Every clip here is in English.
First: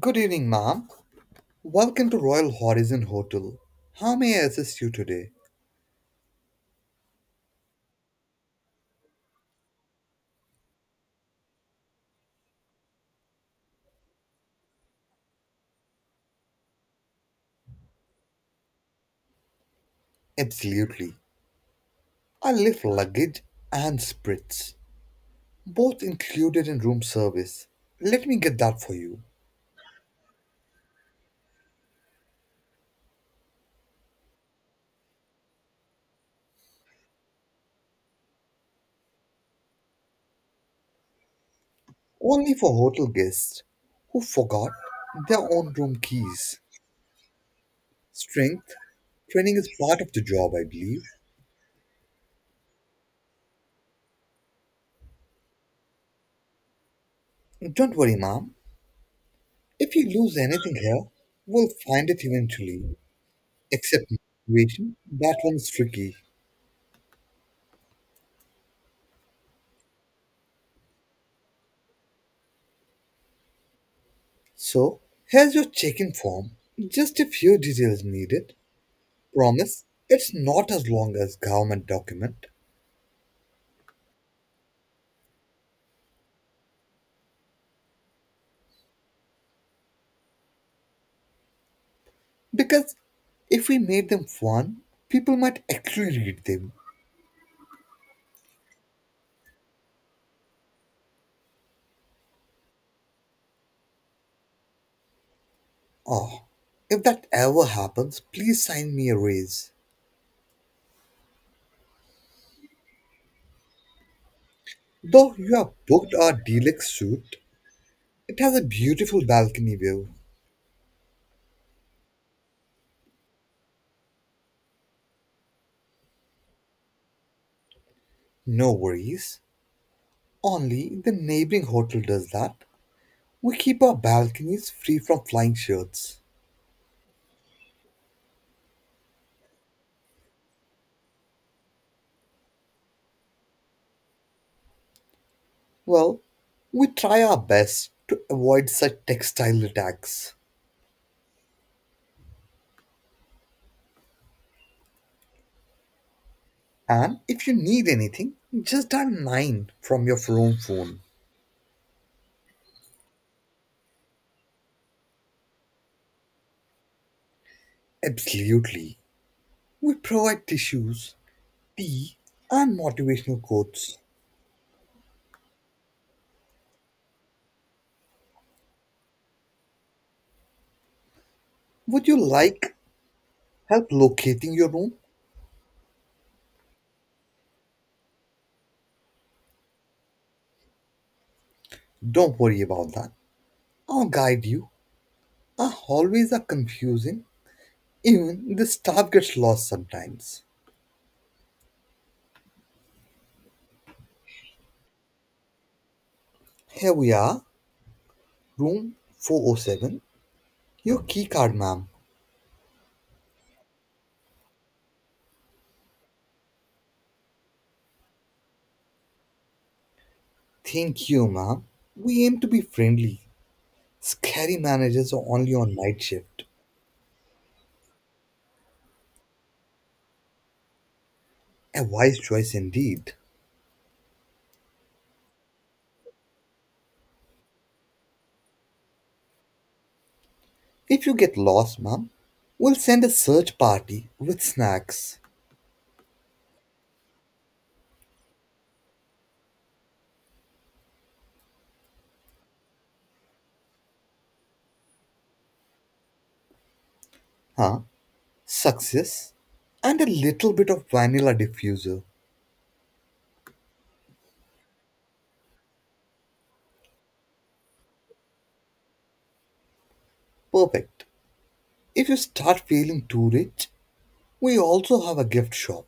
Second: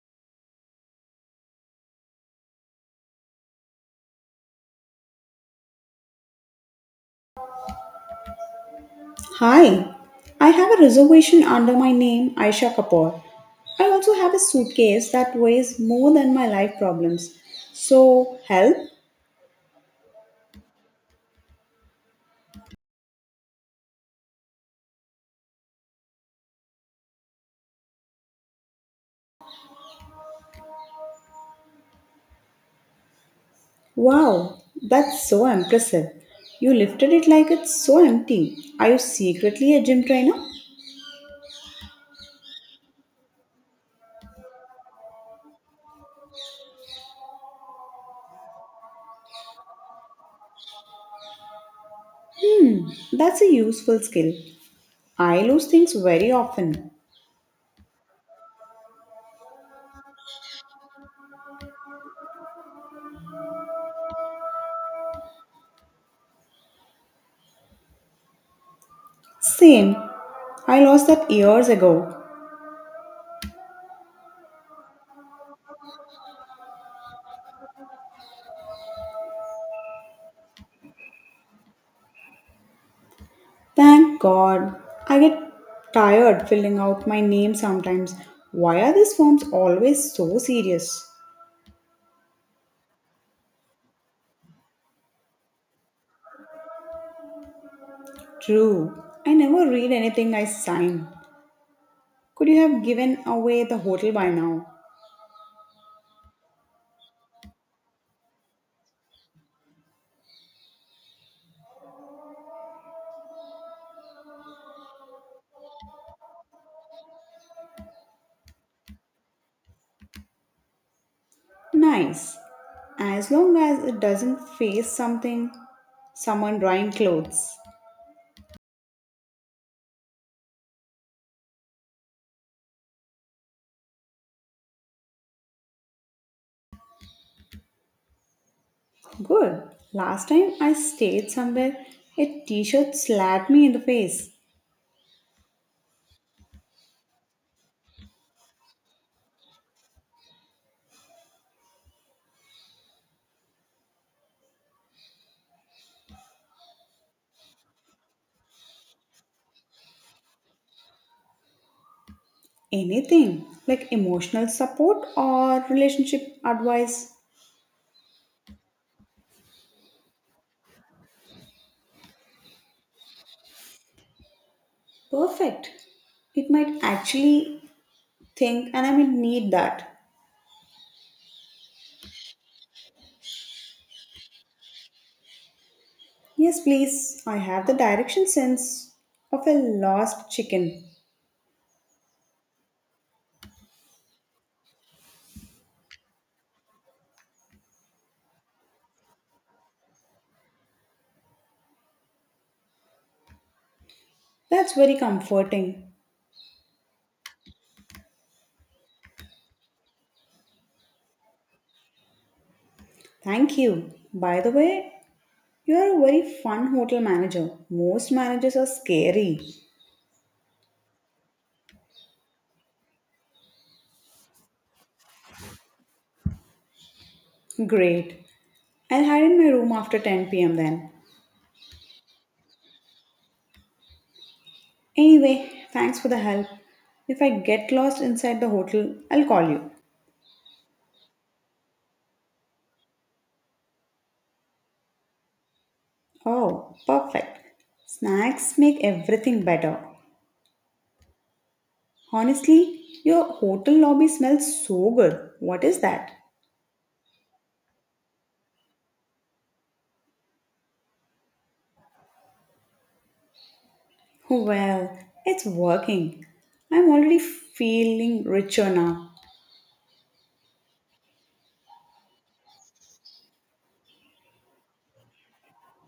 Good evening, ma'am. Welcome to Royal Horizon Hotel. How may I assist you today? Hi, I have a reservation under my name Aisha Kapoor. I also have a suitcase that weighs more than my life problems. So, help? Absolutely. I lift luggage and spritz, both included in room service. Let me get that for you. Wow, that's so impressive. You lifted it like it's so empty. Are you secretly a gym trainer? Only for hotel guests who forgot their own room keys. Strength training is part of the job, I believe. That's a useful skill. I lose things very often. Don't worry, ma'am. If you lose anything here, we'll find it eventually. Except motivation, that one's tricky. Same. I lost that years ago. So, here's your check-in form. Just a few details needed. Promise, it's not as long as government document. Thank God. I get tired filling out my name sometimes. Why are these forms always so serious? Because if we made them fun, people might actually read them. True. I never read anything I sign. Could you have given away the hotel by now? Oh, if that ever happens, please sign me a raise. Though you have booked our deluxe suite, it has a beautiful balcony view. Nice. As long as it doesn't face something, someone drying clothes. No worries. Only the neighboring hotel does that. We keep our balconies free from flying shirts. Good. Last time I stayed somewhere, a t shirt slapped me in the face. Well, we try our best to avoid such textile attacks. And if you need anything, just dial 9 from your phone. Anything like emotional support or relationship advice. Absolutely. We provide tissues, tea, and motivational quotes. Perfect. It might actually think, and I will need that. Would you like help locating your room? Yes, please. I have the direction sense of a lost chicken. Don't worry about that. I'll guide you. Our hallways are confusing. Even the staff gets lost sometimes. That's very comforting. Here we are, room 407. Your key card, ma'am. Thank you. By the way, you are a very fun hotel manager. Most managers are scary. Thank you, ma'am. We aim to be friendly. Scary managers are only on night shift. Great. I'll hide in my room after 10 p.m. then. A wise choice indeed. Anyway, thanks for the help. If I get lost inside the hotel, I'll call you. If you get lost, ma'am, we'll send a search party with snacks, Oh, perfect. Snacks make everything better. Honestly, your hotel lobby smells so good. What is that? huh? Success, and a little bit of vanilla diffuser. Well, it's working. I'm already feeling richer now. Perfect. If you start feeling too rich, we also have a gift shop,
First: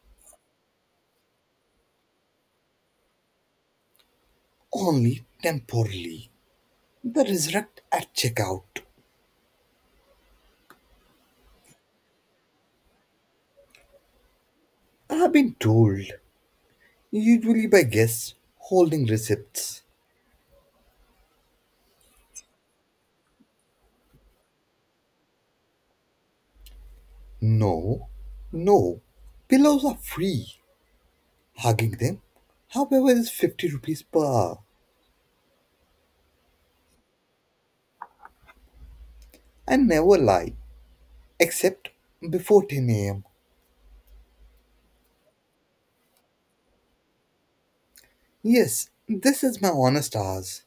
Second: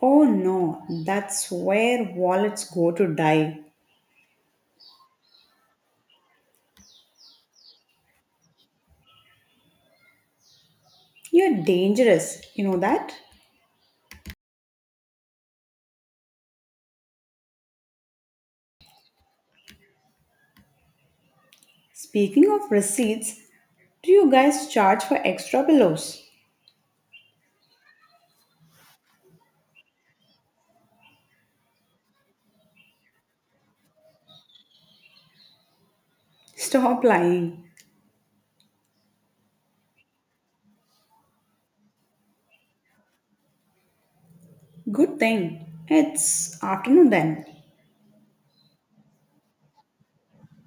Oh no, that's where wallets go to die. only temporarily. The resurrect at checkout. You're dangerous, you know that? I have been told, usually by guests holding receipts. Speaking of receipts, do you guys charge for extra pillows? No, no. Pillows are free. Hugging them, however, is 50 rupees per hour. Stop lying. I never lie, except before 10 am. Good thing. It's afternoon then. Yes, this is my honest hours.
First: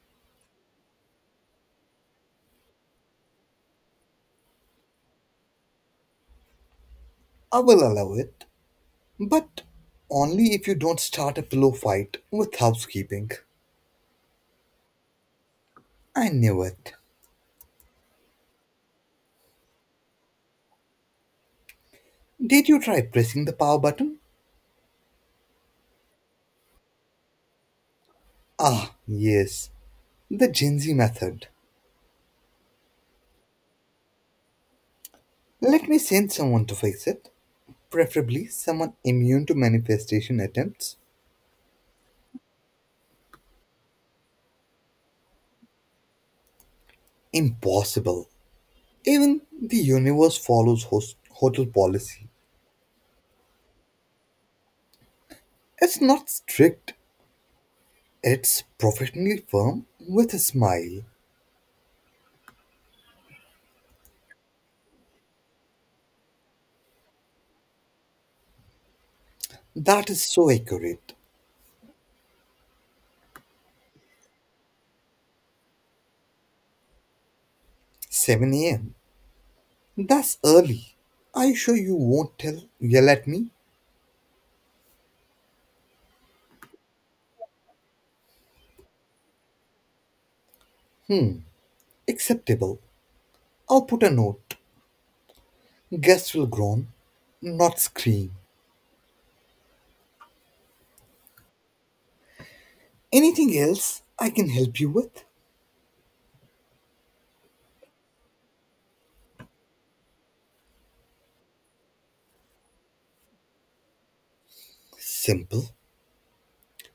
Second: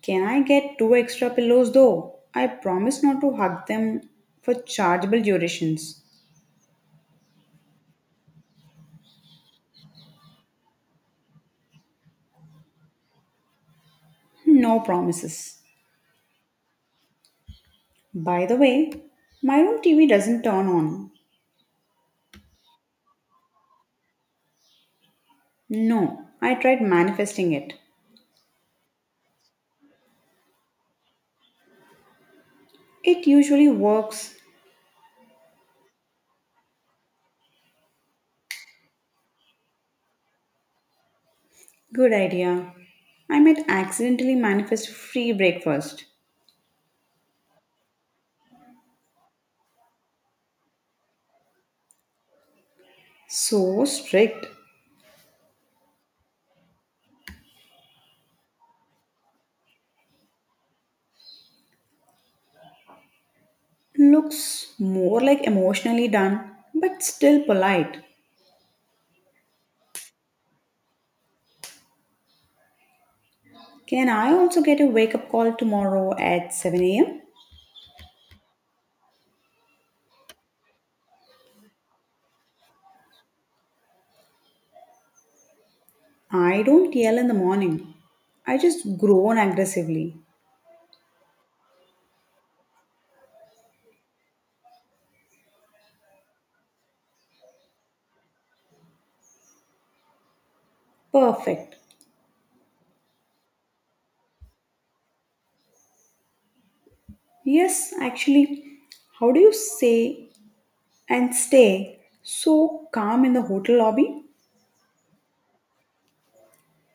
Can I get two extra pillows though? I promise not to hug them for chargeable durations. I will allow it, but only if you don't start a pillow fight with housekeeping. No promises. I knew it. By the way, my room TV doesn't turn on. Did you try pressing the power button? No, I tried manifesting it. Ah, yes, the Gen Z method. It usually works. Let me send someone to fix it, preferably someone immune to manifestation attempts. Good idea. I might accidentally manifest free breakfast. Impossible. Even the universe follows hotel policy. So strict. It's not strict, it's professionally firm with a smile. Looks more like emotionally done, but still polite. That is so accurate. Can I also get a wake up call tomorrow at 7 a.m.? 7 am. That's early. Are you sure you won't yell at me? I don't yell in the morning. I just groan aggressively. Acceptable. I'll put a note. Guests will groan, not scream. Perfect. Anything else I can help you with? Yes, actually, how do you say and stay so calm in the hotel lobby Simple.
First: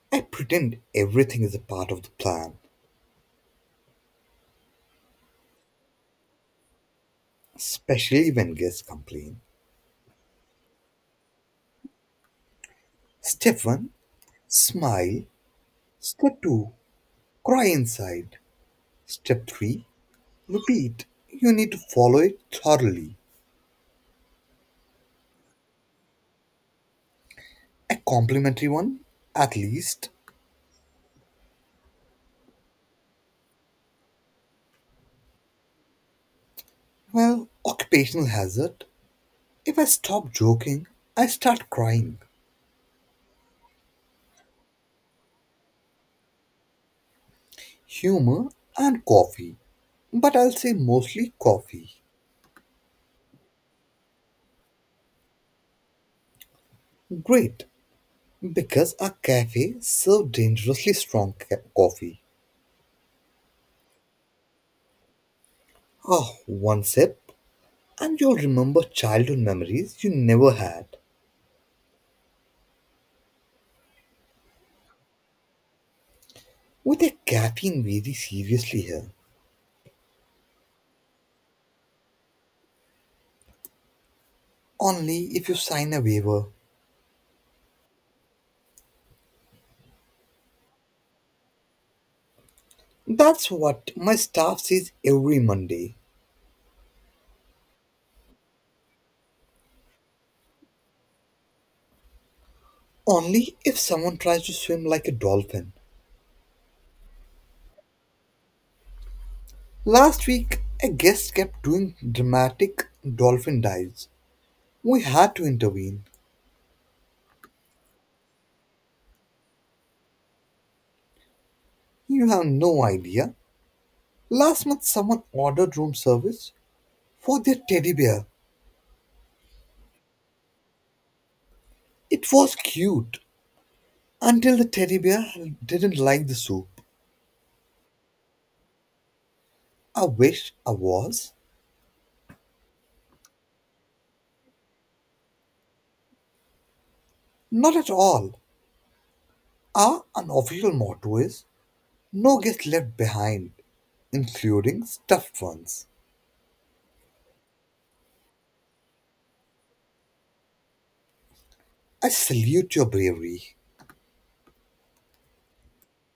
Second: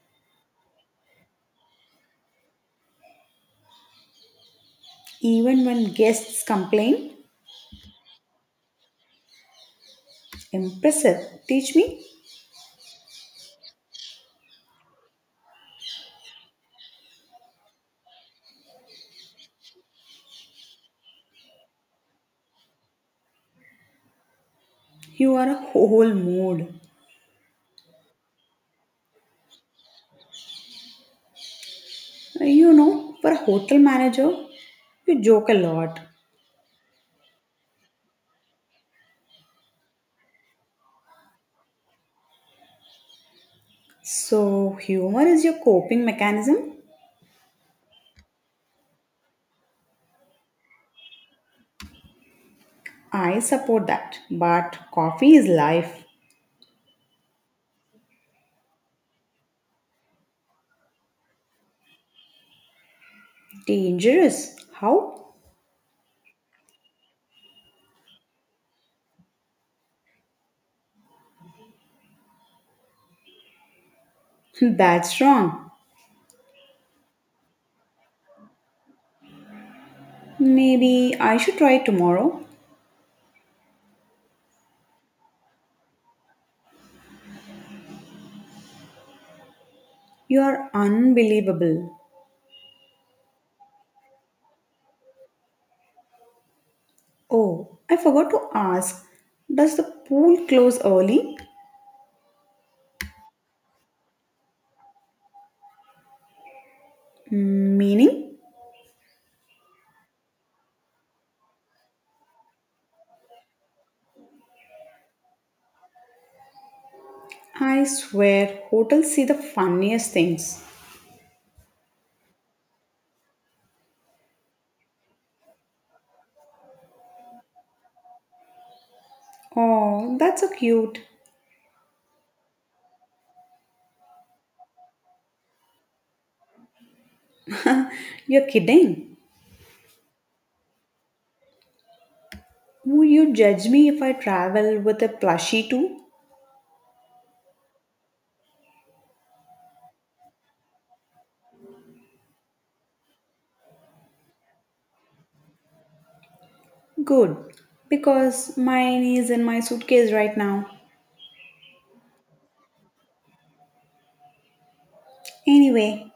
I pretend everything is a part of the plan, even when guests complain? especially when guests complain. Impressive. Teach me. Step 1, Smile. Step 2, Cry inside. Step 3, Repeat. You need to follow it thoroughly. You are a whole mood. A complimentary one, at least. You know, for a hotel manager, you joke a lot. Well, occupational hazard. If I stop joking, I start crying. So, humor is your coping mechanism? Humor and coffee. But I'll say mostly coffee. I support that. But coffee is life. Great, because our cafe served dangerously strong coffee. Dangerous. How? Oh, one sip, and you'll remember childhood memories you never had. That's wrong. With a caffeine very seriously here. Maybe I should try tomorrow. Only if you sign a waiver. You are unbelievable. That's what my staff says every Monday. Oh, I forgot to ask. Does the pool close early? Only if someone tries to swim like a dolphin. Meaning? Last week, a guest kept doing dramatic dolphin dives. We had to intervene. I swear, hotels see the funniest things. You have no idea. Last month, someone ordered room service for their teddy bear. Oh, that's so cute. It was cute until the teddy bear didn't like the soup. You're kidding. I wish I was. Would you judge me if I travel with a plushie too? Not at all. Our unofficial motto is No Gets Left Behind, including stuffed ones. Good, because mine is in my suitcase right now. I salute your bravery. Anyway,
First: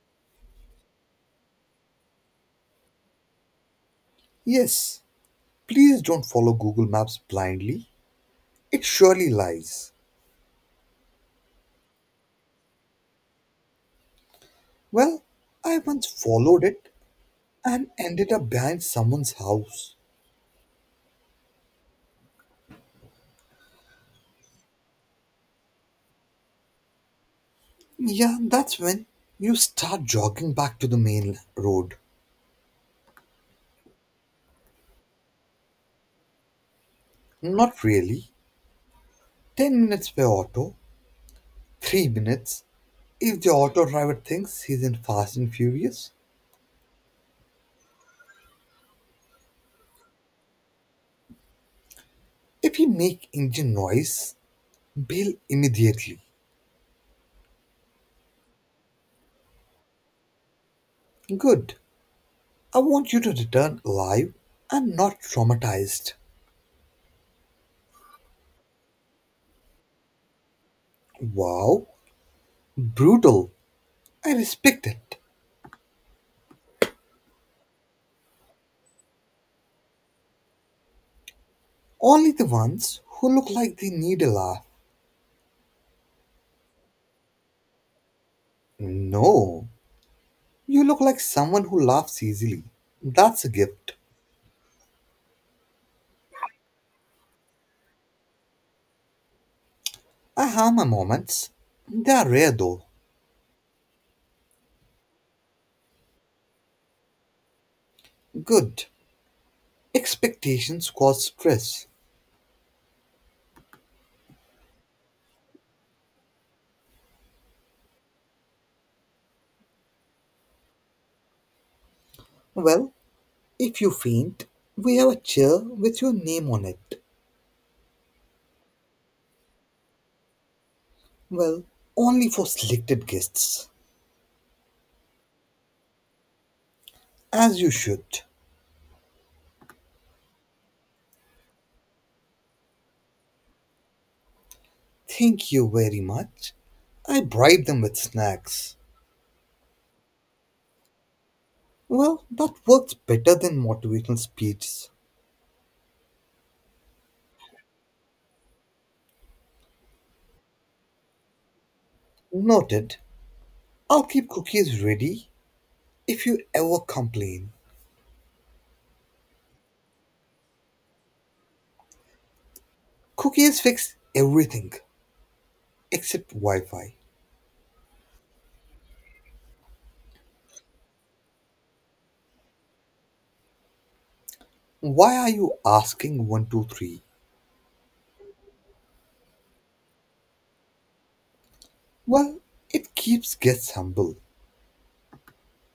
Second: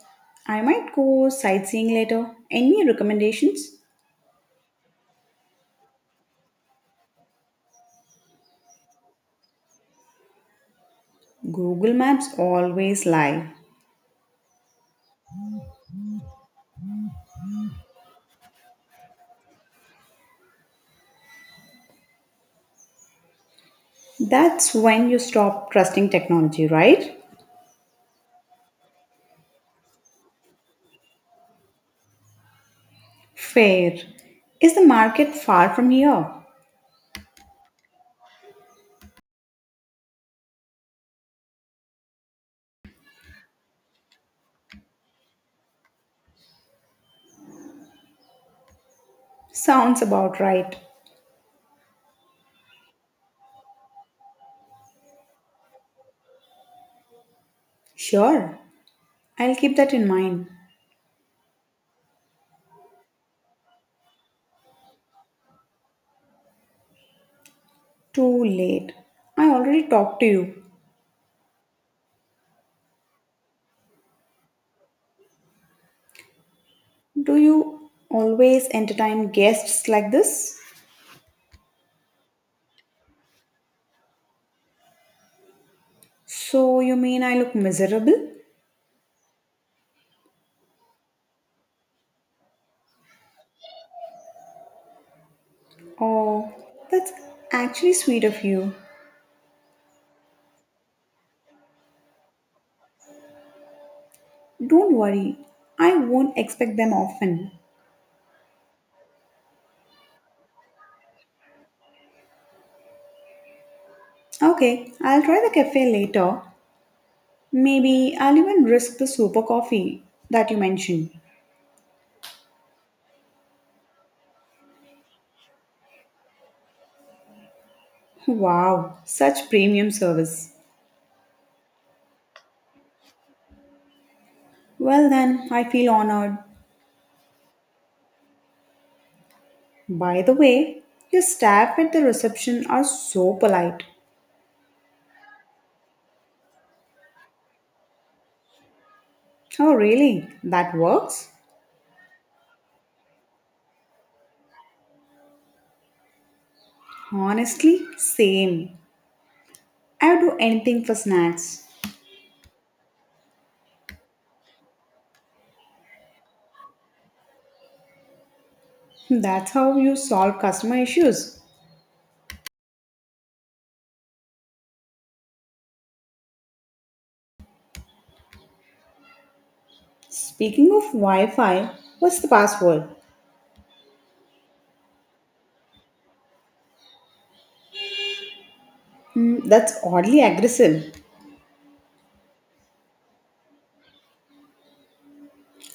I might go sightseeing later. Any recommendations? Yes, please don't follow Google Maps blindly. It surely lies. Google Maps always lie. Well, I once followed it and ended up behind someone's house. That's when you stop trusting technology, right? Yeah, that's when you start jogging back to the main road. Fair. Is the market far from here? Not really. 10 minutes per auto, 3 minutes if the auto driver thinks he's in Fast and Furious. Sounds about right. If you make engine noise, bail immediately. Sure, I'll keep that in mind. Good. I want you to return alive and not traumatized. Too late. I already talked to you. Wow, brutal. I respect it. Do you always entertain guests like this? Only the ones who look like they need a laugh. So you mean I look miserable? No, you look like someone who laughs easily. That's a gift. Oh, that's actually sweet of you. I have my moments. They are rare though. Don't worry, I won't expect them often. Good. Expectations cause stress. Okay, I'll try the cafe later. Maybe I'll even risk the super coffee that you mentioned. Well, if you faint, we have a chair with your name on it. Wow, such premium service. Well, only for selected guests, Well, then, I feel honored. as you should. By the way, your staff at the reception are so polite. Thank you very much. I bribe them with snacks. Oh, really? That works? Well, that works better than motivational speeches. Honestly, same. I would do anything for snacks. Noted. I'll keep cookies ready if you ever complain. That's how you solve customer issues. Cookies fix everything except Wi Fi. Speaking of Wi Fi, what's the password? Why are you asking 123? Mm, that's oddly aggressive Well, it keeps guests humble.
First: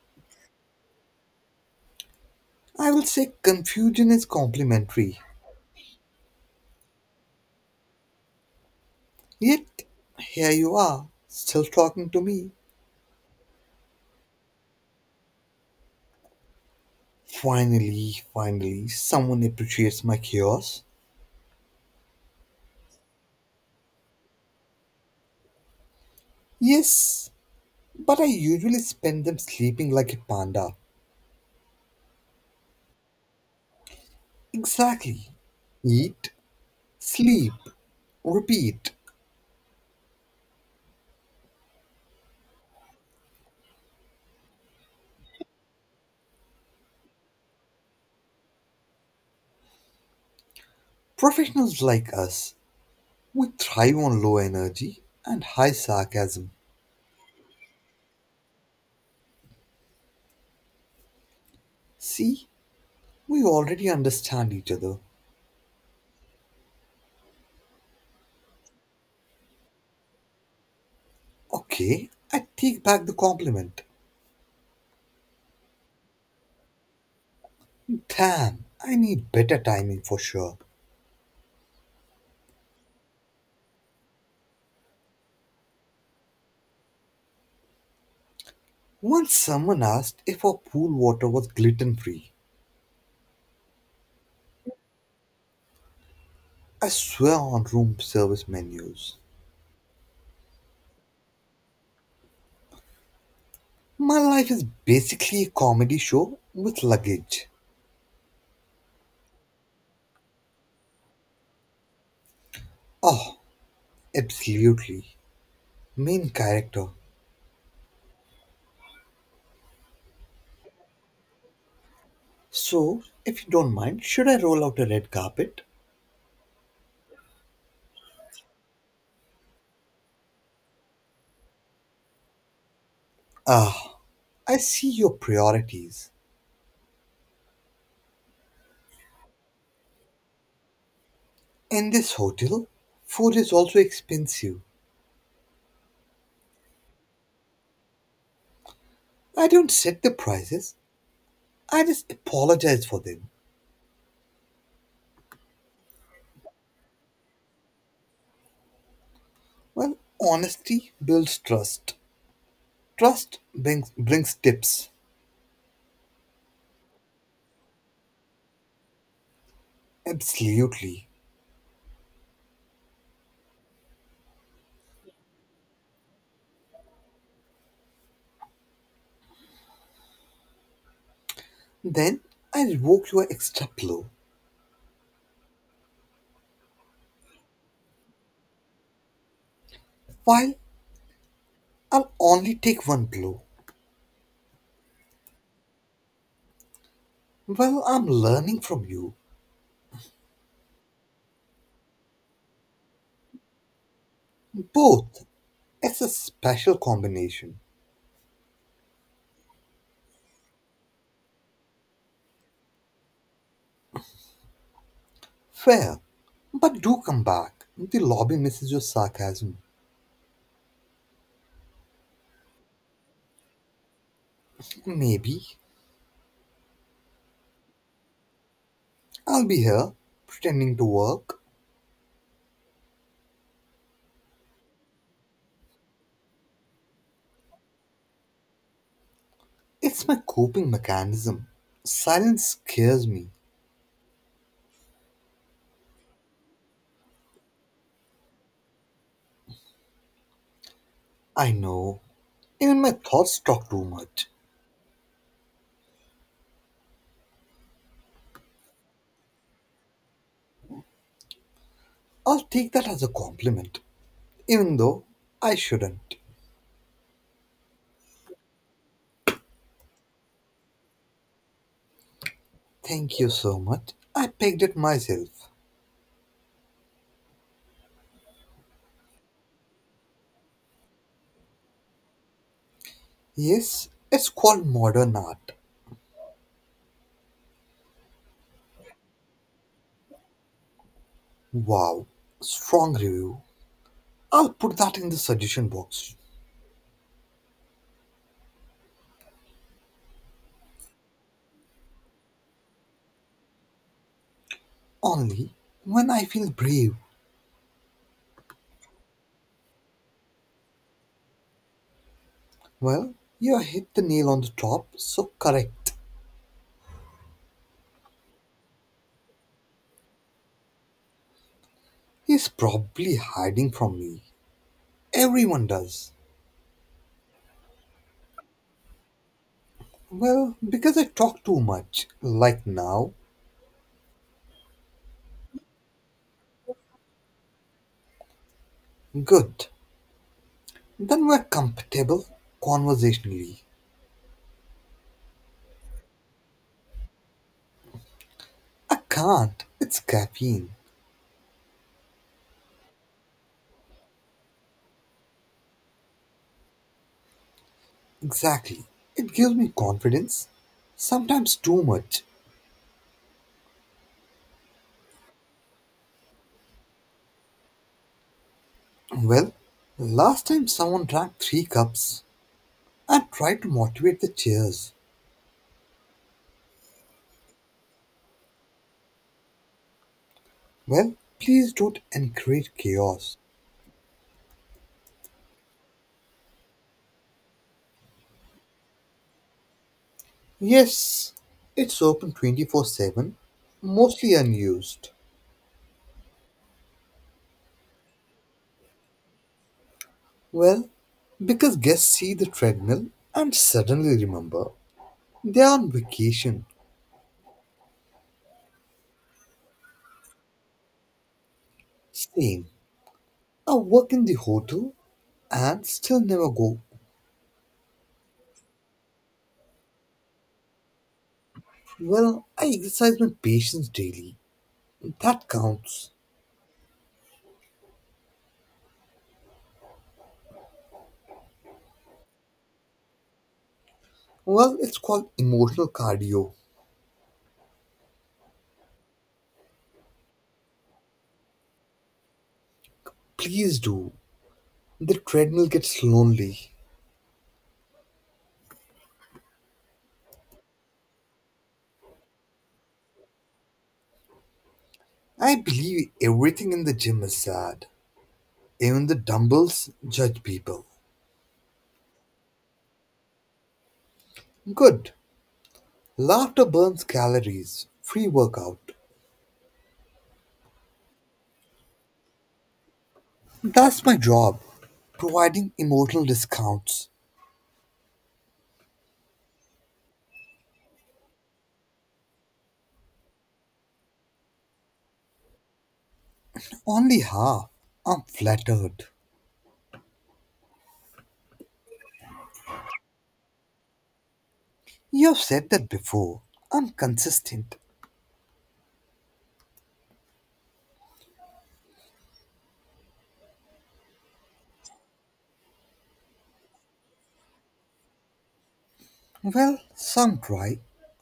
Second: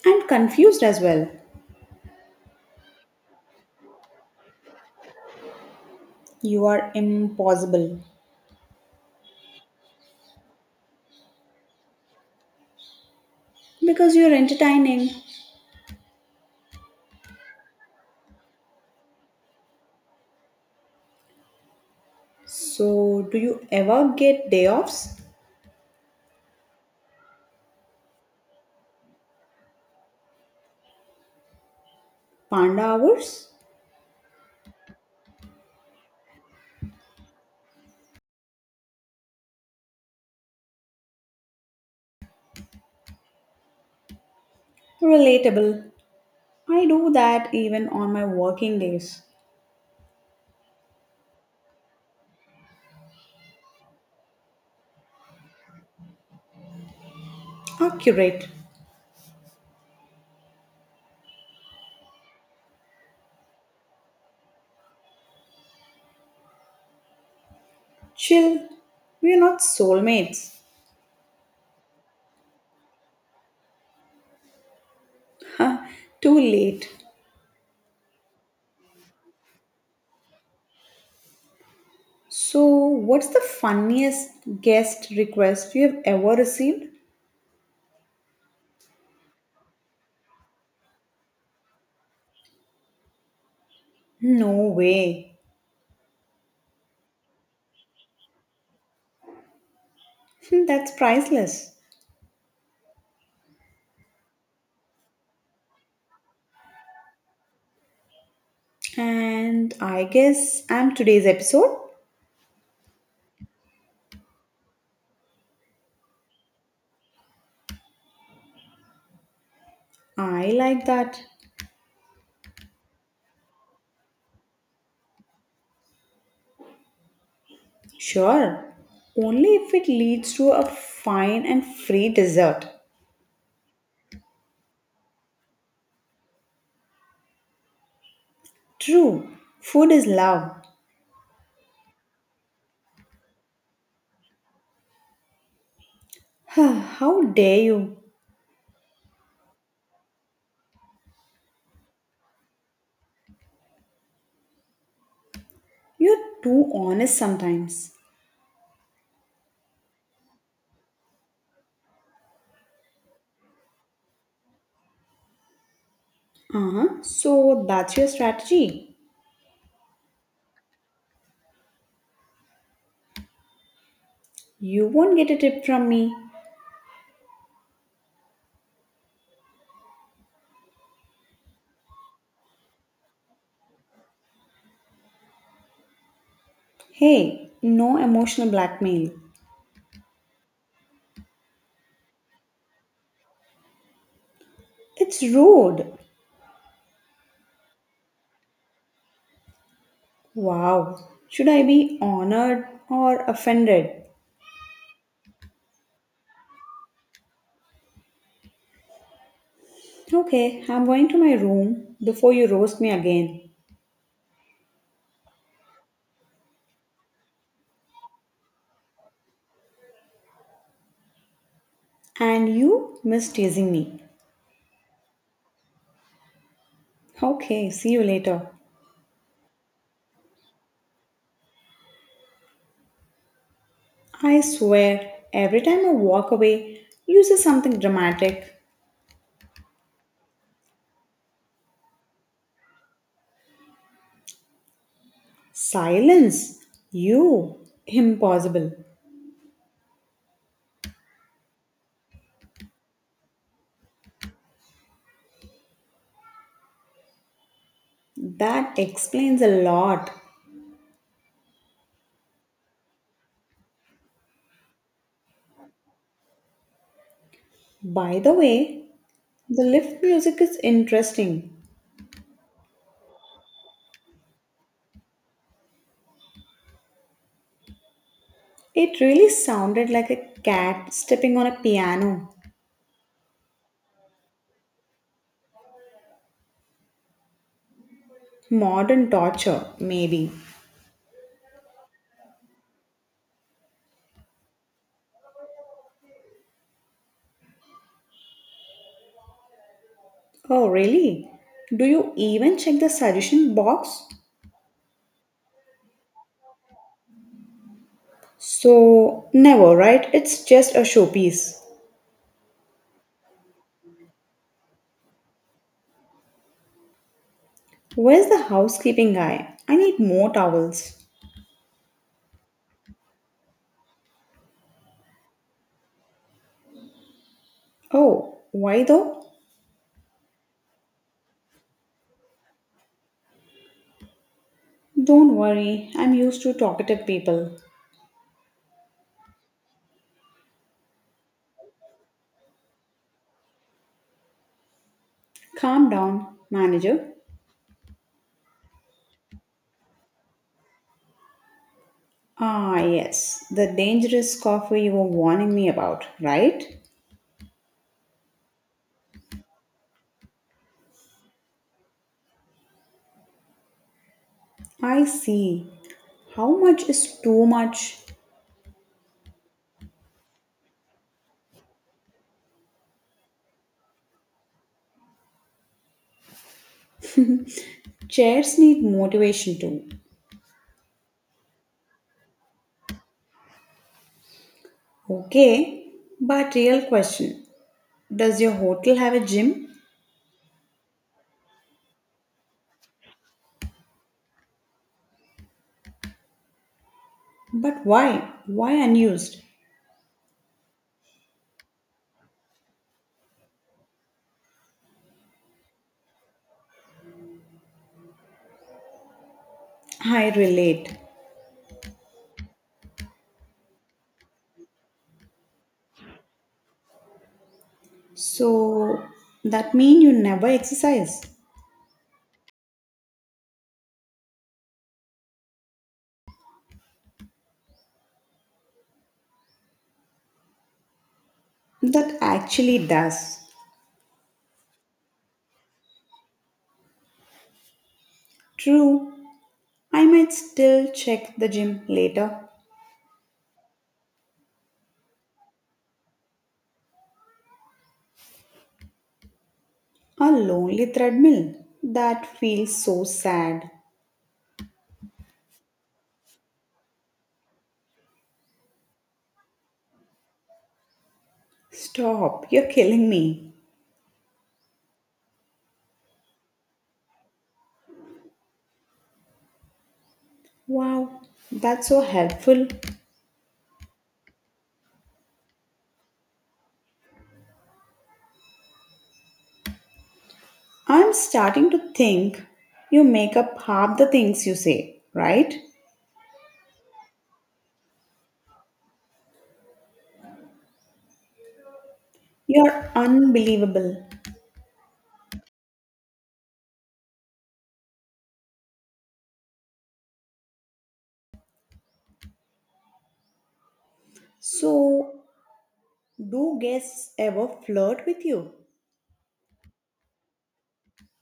and confused as well. I will say confusion is complimentary. You are impossible Yet, here you are, still talking to me. because you're entertaining. Finally, finally, someone appreciates my chaos. So, do you ever get day offs? Yes, but I usually spend them sleeping like a panda. Panda hours? Exactly. Eat, sleep, repeat. Relatable. I do that even on my working days. Professionals like us, we thrive on low energy and high sarcasm. Accurate. See, we already understand each other. Chill. We're not soulmates. Okay, I take back the compliment. Ha, too late. Damn, I need better timing for sure. So, what's the funniest guest request you have ever received? Once someone asked if our pool water was gluten free. No way. I swear on room service menus. That's priceless. My life is basically a comedy show with luggage. And I guess I'm today's episode. Oh, absolutely. Main character. I like that. So, if you don't mind, should I roll out a red carpet? Sure. Only if it leads to a fine and free dessert. Ah, I see your priorities. True. Food is love. In this hotel, food is also expensive. How dare you? I don't set the prices, I just apologize for them. You're too honest sometimes. Well, honesty builds trust. Trust brings tips. Uh huh. So that's your strategy. Absolutely. You won't get a tip from me. Then I revoke your extra blow. Hey, no emotional blackmail. While I'll only take one blow. It's rude. Well, I'm learning from you. Wow. Should I be honored or offended? Both. It's a special combination. Okay, I'm going to my room before you roast me again. Fair. But do come back. The lobby misses your sarcasm. And you miss teasing me. Maybe. Okay, see you later. I'll be here, pretending to work. I swear, every time I walk away, you say something dramatic. It's my coping mechanism. Silence scares me. Silence. You. Impossible. I know. Even my thoughts talk too much. That explains a lot. I'll take that as a compliment, even though I shouldn't. By the way, the lift music is interesting. Thank you so much. I pegged it myself. It really sounded like a cat stepping on a piano. Yes, it's called modern art. Modern torture, maybe. Wow, strong review. I'll put that in the suggestion box. Oh, really? Do you even check the suggestion box? Only when I feel brave. So, never, right? It's just a showpiece. Well, you hit the nail on the top, so correct. Where's the housekeeping guy? I need more towels. He's probably hiding from me. Everyone does. Oh, why though? Well, because I talk too much, like now. Don't worry, I'm used to talkative people. Good. Then we're comfortable conversationally. Calm down, manager. I can't. It's caffeine. Ah, yes, the dangerous coffee you were warning me about, right? Exactly. It gives me confidence. Sometimes too much. I see. How much is too much? Well, last time someone drank three cups. I tried to motivate the cheers. Chairs need motivation too. Well, please don't encourage chaos. Okay, but real question. Does your hotel have a gym? Yes, it's open 24/7, mostly unused. But why? Why unused? Well, because guests see the treadmill and suddenly remember they are on vacation. I relate. Same. I work in the hotel and still never go. So that mean you never exercise. Well, I exercise my patience daily. That counts. That actually does. Well, it's called emotional cardio. True. I might still check the gym later. Please do. The treadmill gets lonely. A lonely treadmill. That feels so sad. I believe everything in the gym is sad. Even the dumbbells judge people. Stop, you're killing me. Good. Laughter burns calories. Free workout. Wow, that's so helpful. That's my job. Providing emotional discounts. I'm starting to think you make up half the things you say, right? Only half. I'm flattered. You're unbelievable. You've said that before. I'm consistent. So, do guests ever flirt with you? Well, some try,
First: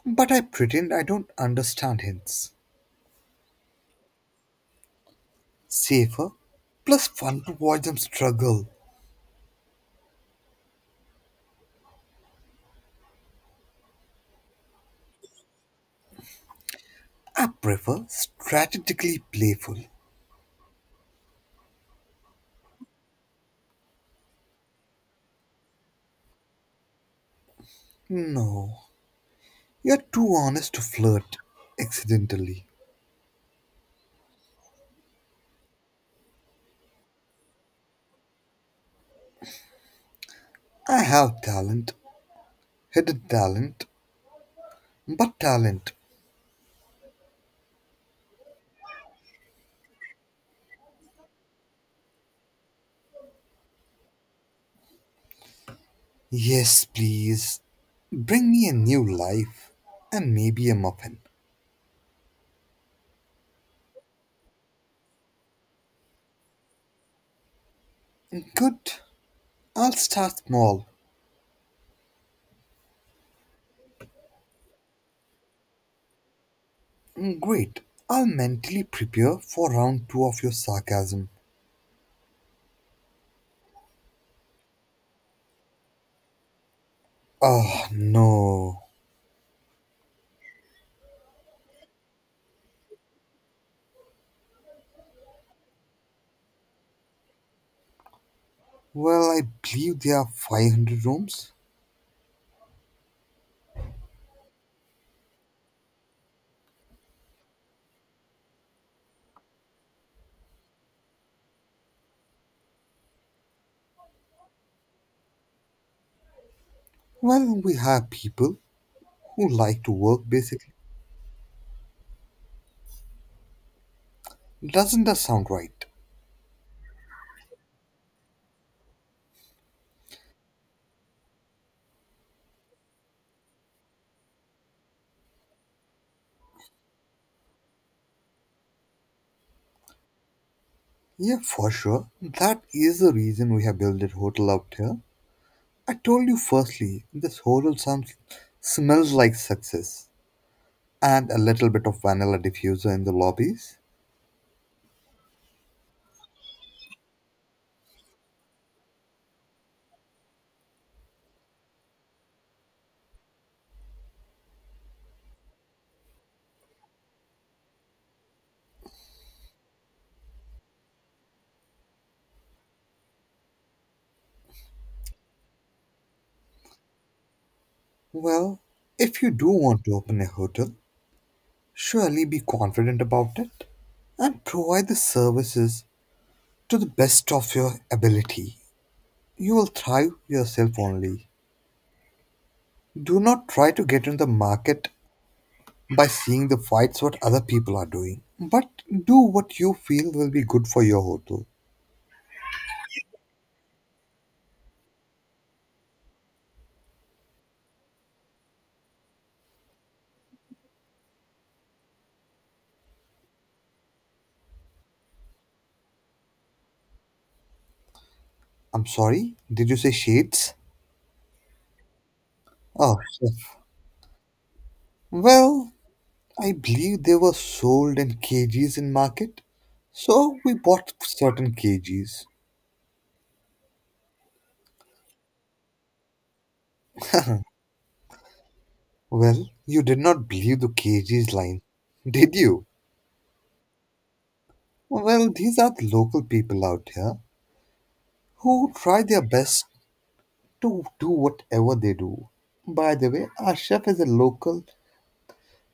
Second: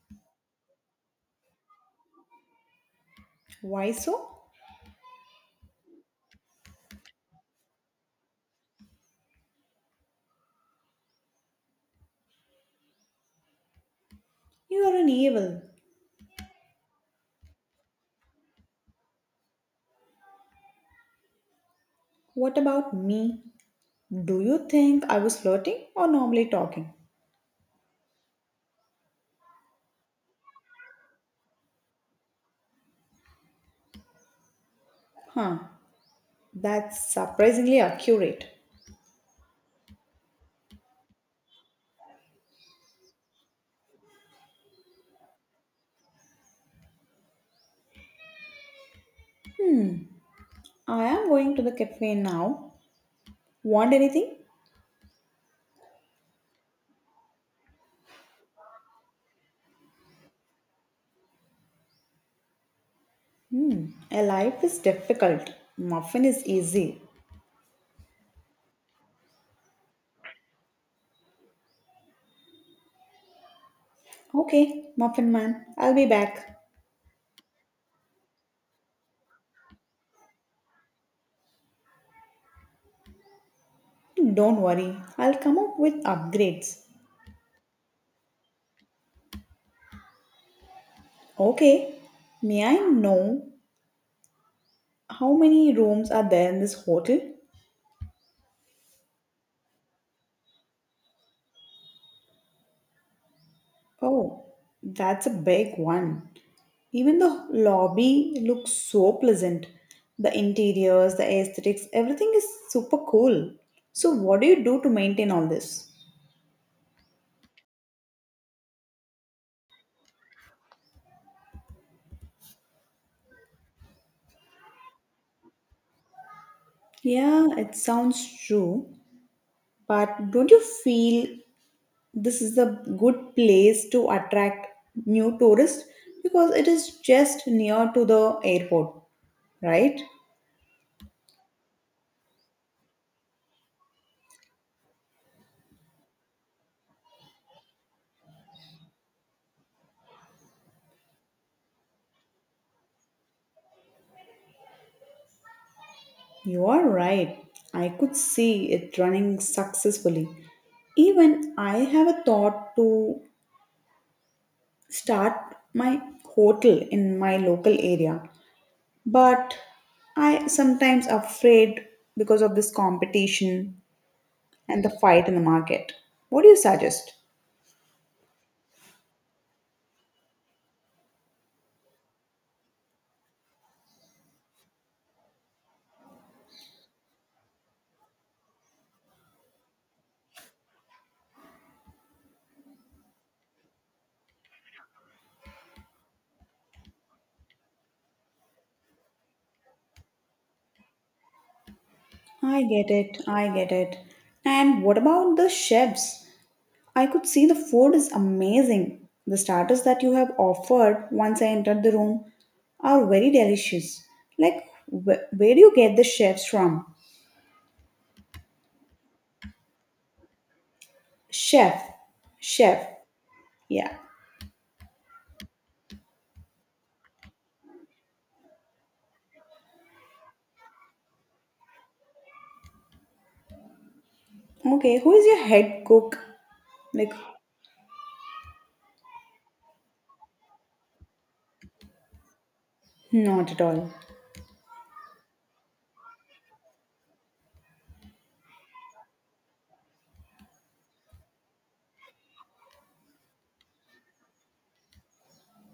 but I pretend I don't understand hints. Why so? Safer, plus fun to watch them struggle. You're an evil. I prefer strategically playful. What about me? Do you think I was flirting or normally talking? No, you're too honest to flirt accidentally. Huh, that's surprisingly accurate. I have talent, hidden talent, but talent. Hmm, I am going to the cafe now. Want anything? Yes, please. Bring me a new life and maybe a muffin. Hmm, a life is difficult. Muffin is easy. Good. I'll start small. Okay, Muffin Man, I'll be back. Great. I'll mentally prepare for round two of your sarcasm. Don't worry, I'll come up with upgrades. Ah, no. Okay, may I know how many rooms are there in this hotel? Well, I believe there are 500 rooms. Oh, that's a big one. Even the lobby looks so pleasant. The interiors, the aesthetics, everything is super cool. So, what do you do to maintain all this? Well, we have people who like to work basically. Doesn't that sound right? Yeah, it sounds true, but don't you feel this is a good place to attract new tourists because it is just near to the airport, right? Yeah, for sure. That is the reason we have built that hotel out here. I told you firstly, this hotel sounds smells like success and a little bit of vanilla diffuser in the lobbies. You are right. I could see it running successfully. Even I have a thought to start my hotel in my local area, but I sometimes afraid because of this competition and the fight in the market. What do you suggest? Well, if you do want to open a hotel, surely be confident about it and provide the services to the best of your ability. You will thrive yourself only. Do not try to get in the market by seeing the fights what other people are doing, but do what you feel will be good for your hotel. I get it. I get it. And what about the chefs? I could see the food is amazing. The starters that you have offered once I entered the room are very delicious. Like, where do you get the chefs from? I'm sorry, did you say shades? Chef. Chef. Oh, chef. Yeah. Well, I believe they were sold in kgs in market, so we bought certain kgs. Okay. Who is your head cook? Like, Well, you did not believe the kgs line, did you? not at all. Well, these are the local people out here who try their best to do whatever they do. By the way, our chef is a local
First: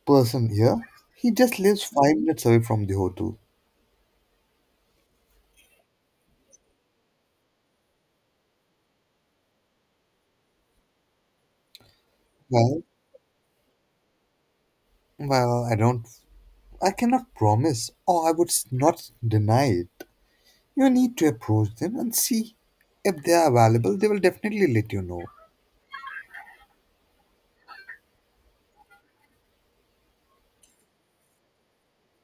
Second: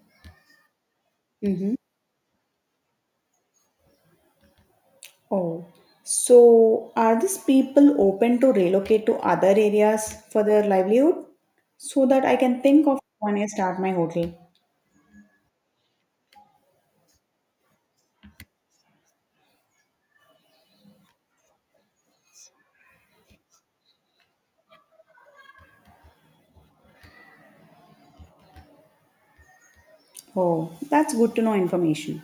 person here. He just Mhm. lives 5 minutes away from the hotel. Oh, so are these people open to relocate to other areas for their livelihood? So that I can Well, think of when I start my hotel. well, I cannot promise, or I would not deny it. You need to approach them and see if they are available. They will definitely let you know. Oh, that's good to know information.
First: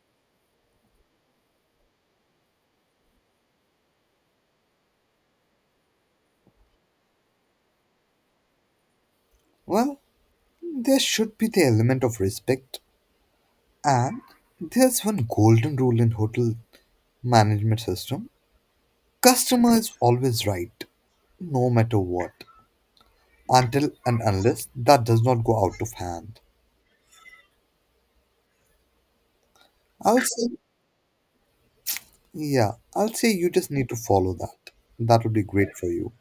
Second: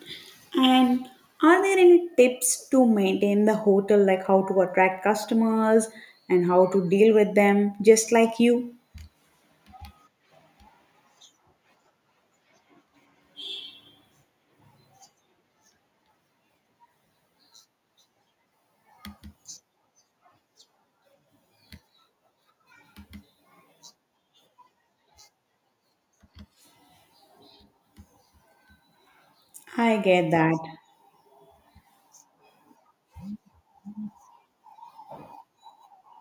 And are there any tips to maintain the hotel, like how to attract customers and how to deal with them, just like you? Well, there should be the element of respect, and there's one golden rule in hotel management system: customer is always right no matter what, until and unless that does not go out of hand. I I'll get say, that. yeah, I'll say you just need to follow that. That would be great for you.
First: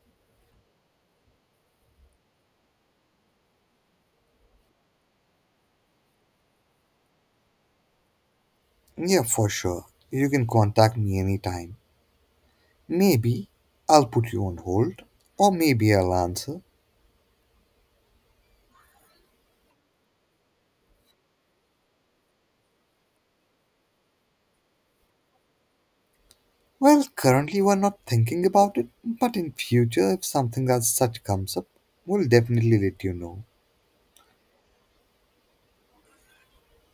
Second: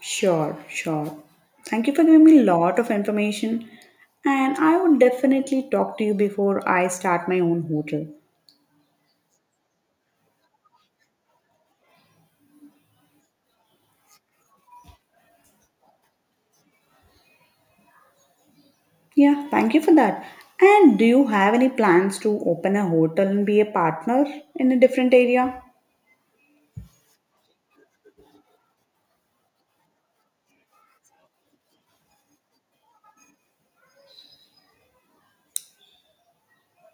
Sure, sure. Thank you for giving me a lot of information. And I would definitely talk to you before I start my own hotel. Yeah, for sure. You can contact me anytime. Maybe I'll put you on hold, or maybe I'll answer. Yeah, thank you for that. And do you have any plans to open a hotel and be a partner in a different area? Well, currently we're not thinking about it, but in future, if something as such comes up, we'll definitely let you know.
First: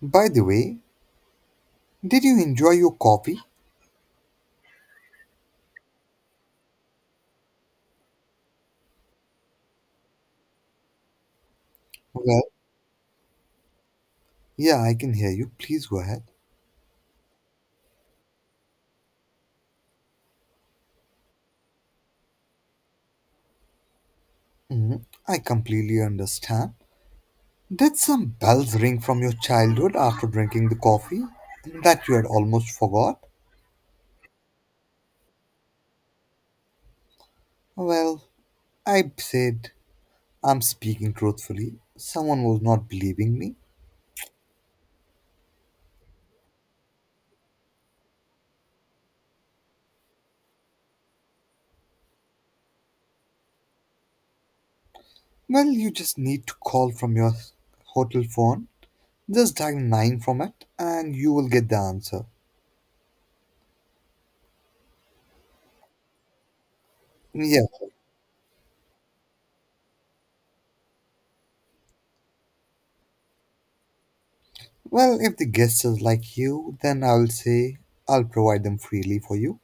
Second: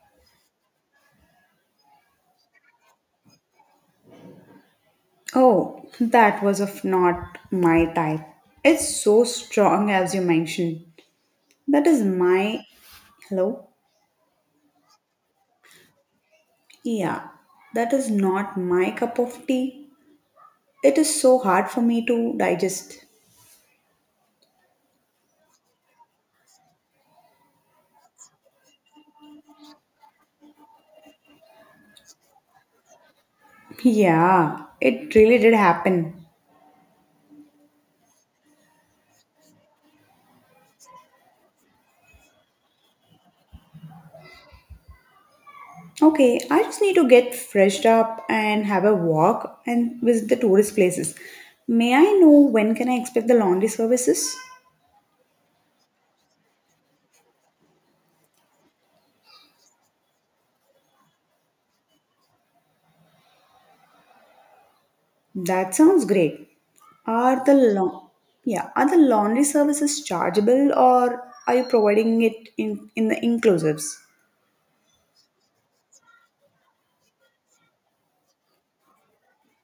By the way, did you enjoy your coffee? Oh, that was of not my type. It's so strong as you mentioned. That is Well, my hello. yeah, I can hear you. Please go ahead. Yeah, that is not my cup of tea. It is so hard for me to digest. Mhm. I completely understand. Did some bells ring from your childhood after drinking the coffee that you had almost forgot? Yeah, it really did happen. Well, I said, I'm speaking truthfully. Someone was not believing me. Okay, I just need to get freshed up and have a walk and visit the tourist places. May I know when can I expect the laundry services? Well, you just need to call from your hotel phone. Just dial 9 from it and you will get the answer. That sounds great. Are the Yeah. Yeah, are the laundry services chargeable or are you providing it in the inclusives? Well, if the guest is like you, then I will say I'll provide them freely for you.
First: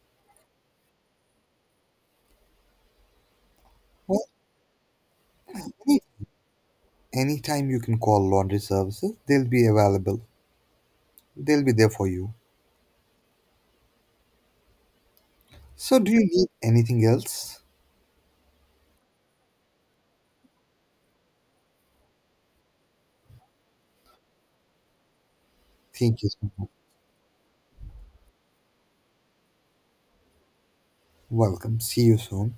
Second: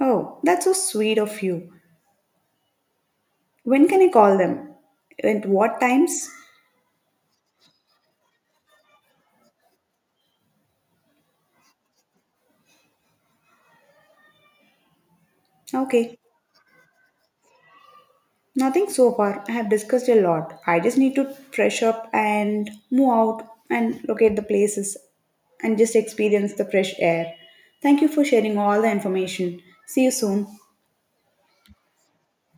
Oh, that's so sweet of you. When can I Well, call them? At what any times? anytime you can call laundry services, they'll be available. They'll be there for you. So, do Okay. you need anything else? Nothing so far. I have discussed a lot. I just need to fresh up and move out and locate the places and just Thank you so experience the much. fresh air. Thank you for sharing all the information. See you soon. Welcome. See you soon.